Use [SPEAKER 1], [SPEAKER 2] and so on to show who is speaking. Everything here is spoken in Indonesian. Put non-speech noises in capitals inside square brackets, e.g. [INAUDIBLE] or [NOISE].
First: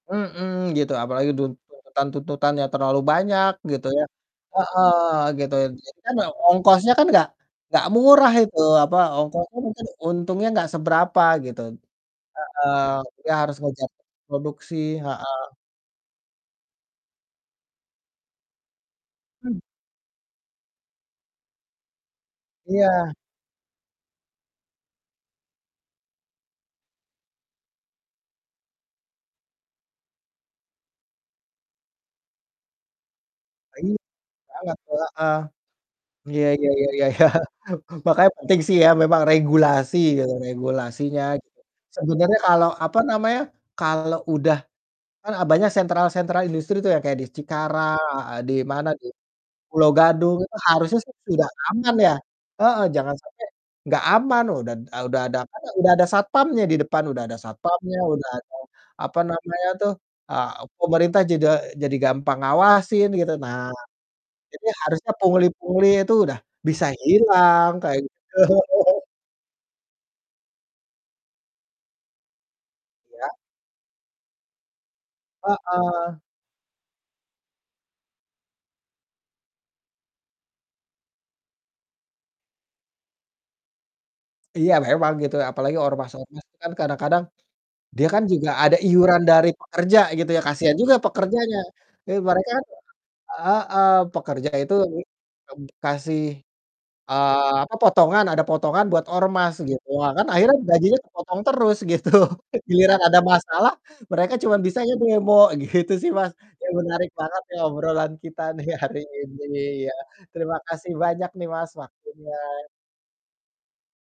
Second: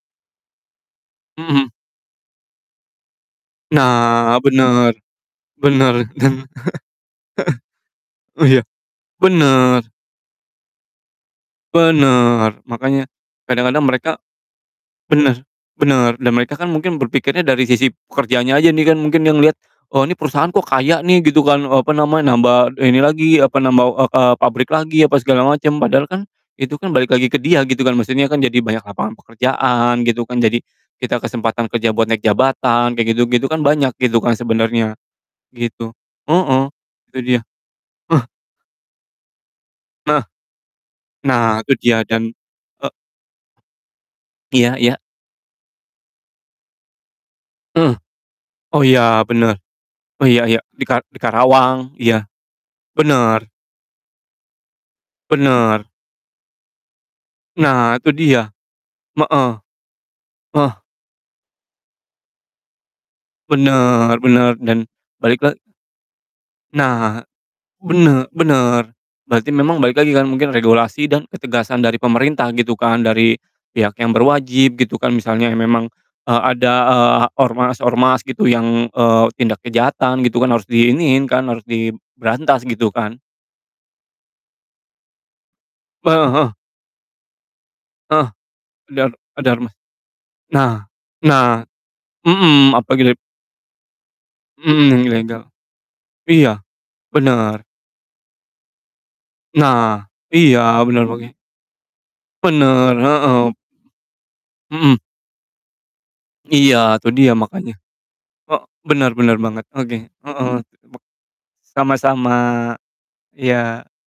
[SPEAKER 1] Mhm, gitu apalagi
[SPEAKER 2] Mhm.
[SPEAKER 1] tuntutan tuntutannya terlalu banyak gitu ya.
[SPEAKER 2] Nah,
[SPEAKER 1] Heeh,
[SPEAKER 2] bener,
[SPEAKER 1] gitu,
[SPEAKER 2] bener,
[SPEAKER 1] jadi kan
[SPEAKER 2] dan
[SPEAKER 1] ya ongkosnya kan nggak nggak
[SPEAKER 2] [CHUCKLES]
[SPEAKER 1] murah
[SPEAKER 2] oh
[SPEAKER 1] itu,
[SPEAKER 2] iya?
[SPEAKER 1] apa, ongkosnya
[SPEAKER 2] Bener.
[SPEAKER 1] mungkin untungnya nggak seberapa gitu t
[SPEAKER 2] Bener,
[SPEAKER 1] heeh,
[SPEAKER 2] makanya
[SPEAKER 1] ya harus
[SPEAKER 2] kadang-kadang
[SPEAKER 1] ngejar
[SPEAKER 2] mereka
[SPEAKER 1] produksi heeh.
[SPEAKER 2] bener bener, dan mereka kan mungkin berpikirnya dari sisi pekerjaannya aja nih kan mungkin yang lihat,
[SPEAKER 1] Hmm.
[SPEAKER 2] "Oh, ini perusahaan kok kaya nih?" Gitu kan, eee, apa namanya, nambah ini
[SPEAKER 1] Iya.
[SPEAKER 2] lagi, apa, nambah, eee eee, pabrik lagi, apa segala macam, padahal kan itu kan balik lagi ke dia gitu kan, maksudnya kan jadi banyak lapangan pekerjaan gitu kan, jadi kita kesempatan kerja buat naik jabatan, kayak gitu gitu kan banyak
[SPEAKER 1] Iya,
[SPEAKER 2] gitu kan
[SPEAKER 1] banget,
[SPEAKER 2] sebenarnya,
[SPEAKER 1] heeh.
[SPEAKER 2] gitu.
[SPEAKER 1] Iya
[SPEAKER 2] Heeh,
[SPEAKER 1] iya, iya
[SPEAKER 2] itu
[SPEAKER 1] iya.
[SPEAKER 2] dia,
[SPEAKER 1] [CHUCKLES]
[SPEAKER 2] ah.
[SPEAKER 1] Makanya penting sih ya memang regulasi
[SPEAKER 2] Heeh.
[SPEAKER 1] gitu, regulasinya, gitu.
[SPEAKER 2] Nah, itu dia, dan
[SPEAKER 1] Sebenarnya kalau,
[SPEAKER 2] e
[SPEAKER 1] apa namanya, kalau udah
[SPEAKER 2] Iya iya.
[SPEAKER 1] kan e banyak sentral-sentral industri tuh yang kayak di
[SPEAKER 2] Heeh.
[SPEAKER 1] Cikarang heeh, di
[SPEAKER 2] Oh
[SPEAKER 1] mana, di
[SPEAKER 2] iya, bener.
[SPEAKER 1] Pulo
[SPEAKER 2] Oh
[SPEAKER 1] Gadung,
[SPEAKER 2] iya
[SPEAKER 1] itu
[SPEAKER 2] iya, di
[SPEAKER 1] harusnya
[SPEAKER 2] kar
[SPEAKER 1] sih
[SPEAKER 2] di
[SPEAKER 1] sudah
[SPEAKER 2] Karawang,
[SPEAKER 1] aman ya.
[SPEAKER 2] iya,
[SPEAKER 1] Heeh, jangan sampai
[SPEAKER 2] bener.
[SPEAKER 1] nggak aman, udah d udah ada apanya,
[SPEAKER 2] Bener.
[SPEAKER 1] udah ada satpamnya di depan, udah ada satpamnya,
[SPEAKER 2] Nah, itu
[SPEAKER 1] udah
[SPEAKER 2] dia.
[SPEAKER 1] ada apa
[SPEAKER 2] Heeh.
[SPEAKER 1] namanya tuh, eee,
[SPEAKER 2] Heeh.
[SPEAKER 1] pemerintah jeda jadi gampang ngawasin gitu. Nah,
[SPEAKER 2] Bener bener
[SPEAKER 1] itu
[SPEAKER 2] dan
[SPEAKER 1] harusnya
[SPEAKER 2] balik la
[SPEAKER 1] pungli-pungli itu udah bisa
[SPEAKER 2] Nah,
[SPEAKER 1] hilang, kayak gitu.
[SPEAKER 2] bene bener,
[SPEAKER 1] [LAUGHS]
[SPEAKER 2] berarti memang balik lagi kan, mungkin regulasi dan ketegasan dari pemerintah gitu kan,
[SPEAKER 1] Iya.
[SPEAKER 2] dari pihak yang berwajib gitu kan misalnya memang,
[SPEAKER 1] Heeh.
[SPEAKER 2] eee, ada, eee, ormas-ormas gitu yang, eee, tindak kejahatan gitu kan harus diiniin kan, harus diberantas, gitu kan?
[SPEAKER 1] Iya, memang gitu ya, apalagi
[SPEAKER 2] Heeh
[SPEAKER 1] ormas-ormas
[SPEAKER 2] heeh.
[SPEAKER 1] tuh kan kadang-kadang dia kan
[SPEAKER 2] Heeh.
[SPEAKER 1] juga ada
[SPEAKER 2] Dar
[SPEAKER 1] iuran dari
[SPEAKER 2] ada ormas
[SPEAKER 1] pekerja gitu ya, kasihan
[SPEAKER 2] nah
[SPEAKER 1] juga pekerjanya.
[SPEAKER 2] nah,
[SPEAKER 1] Duit mereka kan
[SPEAKER 2] mmm, apa gidep
[SPEAKER 1] heeh, pekerja itu
[SPEAKER 2] Mhm, yang
[SPEAKER 1] [UNINTELLIGIBLE]
[SPEAKER 2] ilegal.
[SPEAKER 1] eee, kasih,
[SPEAKER 2] Iya,
[SPEAKER 1] eee,
[SPEAKER 2] bener.
[SPEAKER 1] apa, potongan, ada potongan buat ormas gitu.
[SPEAKER 2] Nah,
[SPEAKER 1] Ah kan akhirnya
[SPEAKER 2] iya,
[SPEAKER 1] gajinya
[SPEAKER 2] bener Bang, ya.
[SPEAKER 1] kepotong terus, gitu.
[SPEAKER 2] Bener,
[SPEAKER 1] Giliran ada
[SPEAKER 2] heeh.
[SPEAKER 1] masalah, mereka cuman bisanya
[SPEAKER 2] Mhm.
[SPEAKER 1] demo, gitu sih, Mas. Ya,
[SPEAKER 2] Iya,
[SPEAKER 1] menarik
[SPEAKER 2] itu dia,
[SPEAKER 1] banget ya,
[SPEAKER 2] makanya.
[SPEAKER 1] obrolan kita
[SPEAKER 2] He
[SPEAKER 1] nih ya hari
[SPEAKER 2] benar benar
[SPEAKER 1] ini,
[SPEAKER 2] banget.
[SPEAKER 1] iya,
[SPEAKER 2] Oke. Heeh.
[SPEAKER 1] terima kasih
[SPEAKER 2] Bek
[SPEAKER 1] banyak nih, Mas,
[SPEAKER 2] sama-sama.
[SPEAKER 1] waktunya.
[SPEAKER 2] Iya.